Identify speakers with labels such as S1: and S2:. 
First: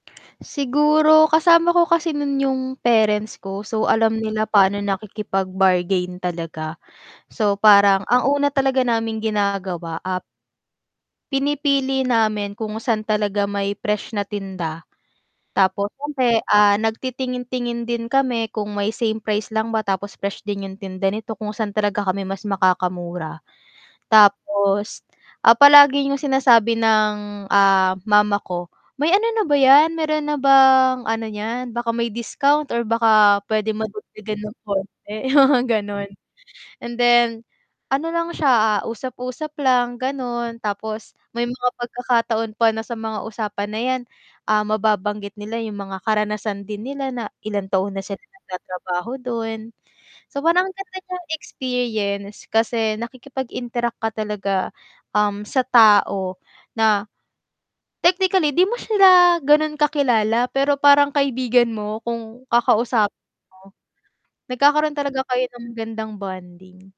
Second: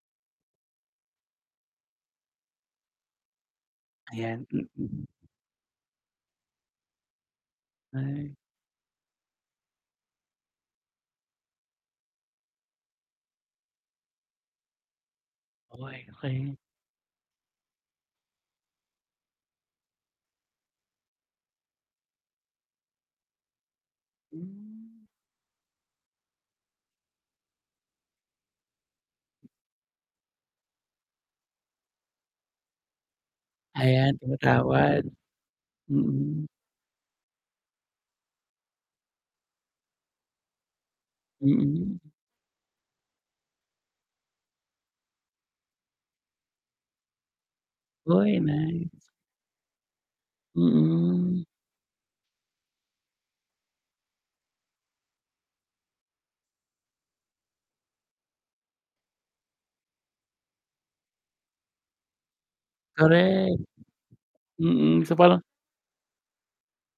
S1: Siguro kasama ko kasi nu'n yung parents ko so, alam nila
S2: Ayan,
S1: pa'no
S2: mm.
S1: nakikipag-bargain talaga. So, parang ang
S2: Ay.
S1: una talaga naming ginagawa ap pinipili namin kung saan talaga may fresh na tinda, tapos
S2: Okey,
S1: siyempre,
S2: okey.
S1: ah, nagtitingin-tingin din kami kung may same price lang ba tapos fresh din yung tinda nito, kung saan talaga kami mas makakamura. Tapos,
S2: Hmm.
S1: ah, palagi yung sinasabi ng, ah, mama ko, "May ano na ba 'yan, meron na bang ano niyan, baka may discount or baka puwede
S2: Ayan,
S1: madagdagan ng
S2: tumatawad.
S1: konti," mga gano'n.
S2: Mm.
S1: And then ano lang siya, usap-usap lang gano'n tapos may mga
S2: Mm.
S1: pagkakataon pa na sa mga usapan na 'yan, ah, mababanggit nila yung mga karanasan din nila na ilang taon na silang
S2: Hoy, nice.
S1: nagtatrabaho dun. So, parang ang ganda niyang
S2: Mm.
S1: experience kasi nakikipag-interact ka talaga, um, sa tao na technically 'di mo sila ganun kakilala, pero parang kaibigan mo kung kakausapin
S2: Korek.
S1: mo. Nagkakaroon
S2: Mm, so
S1: talaga
S2: parang
S1: kayo ng magandang bonding.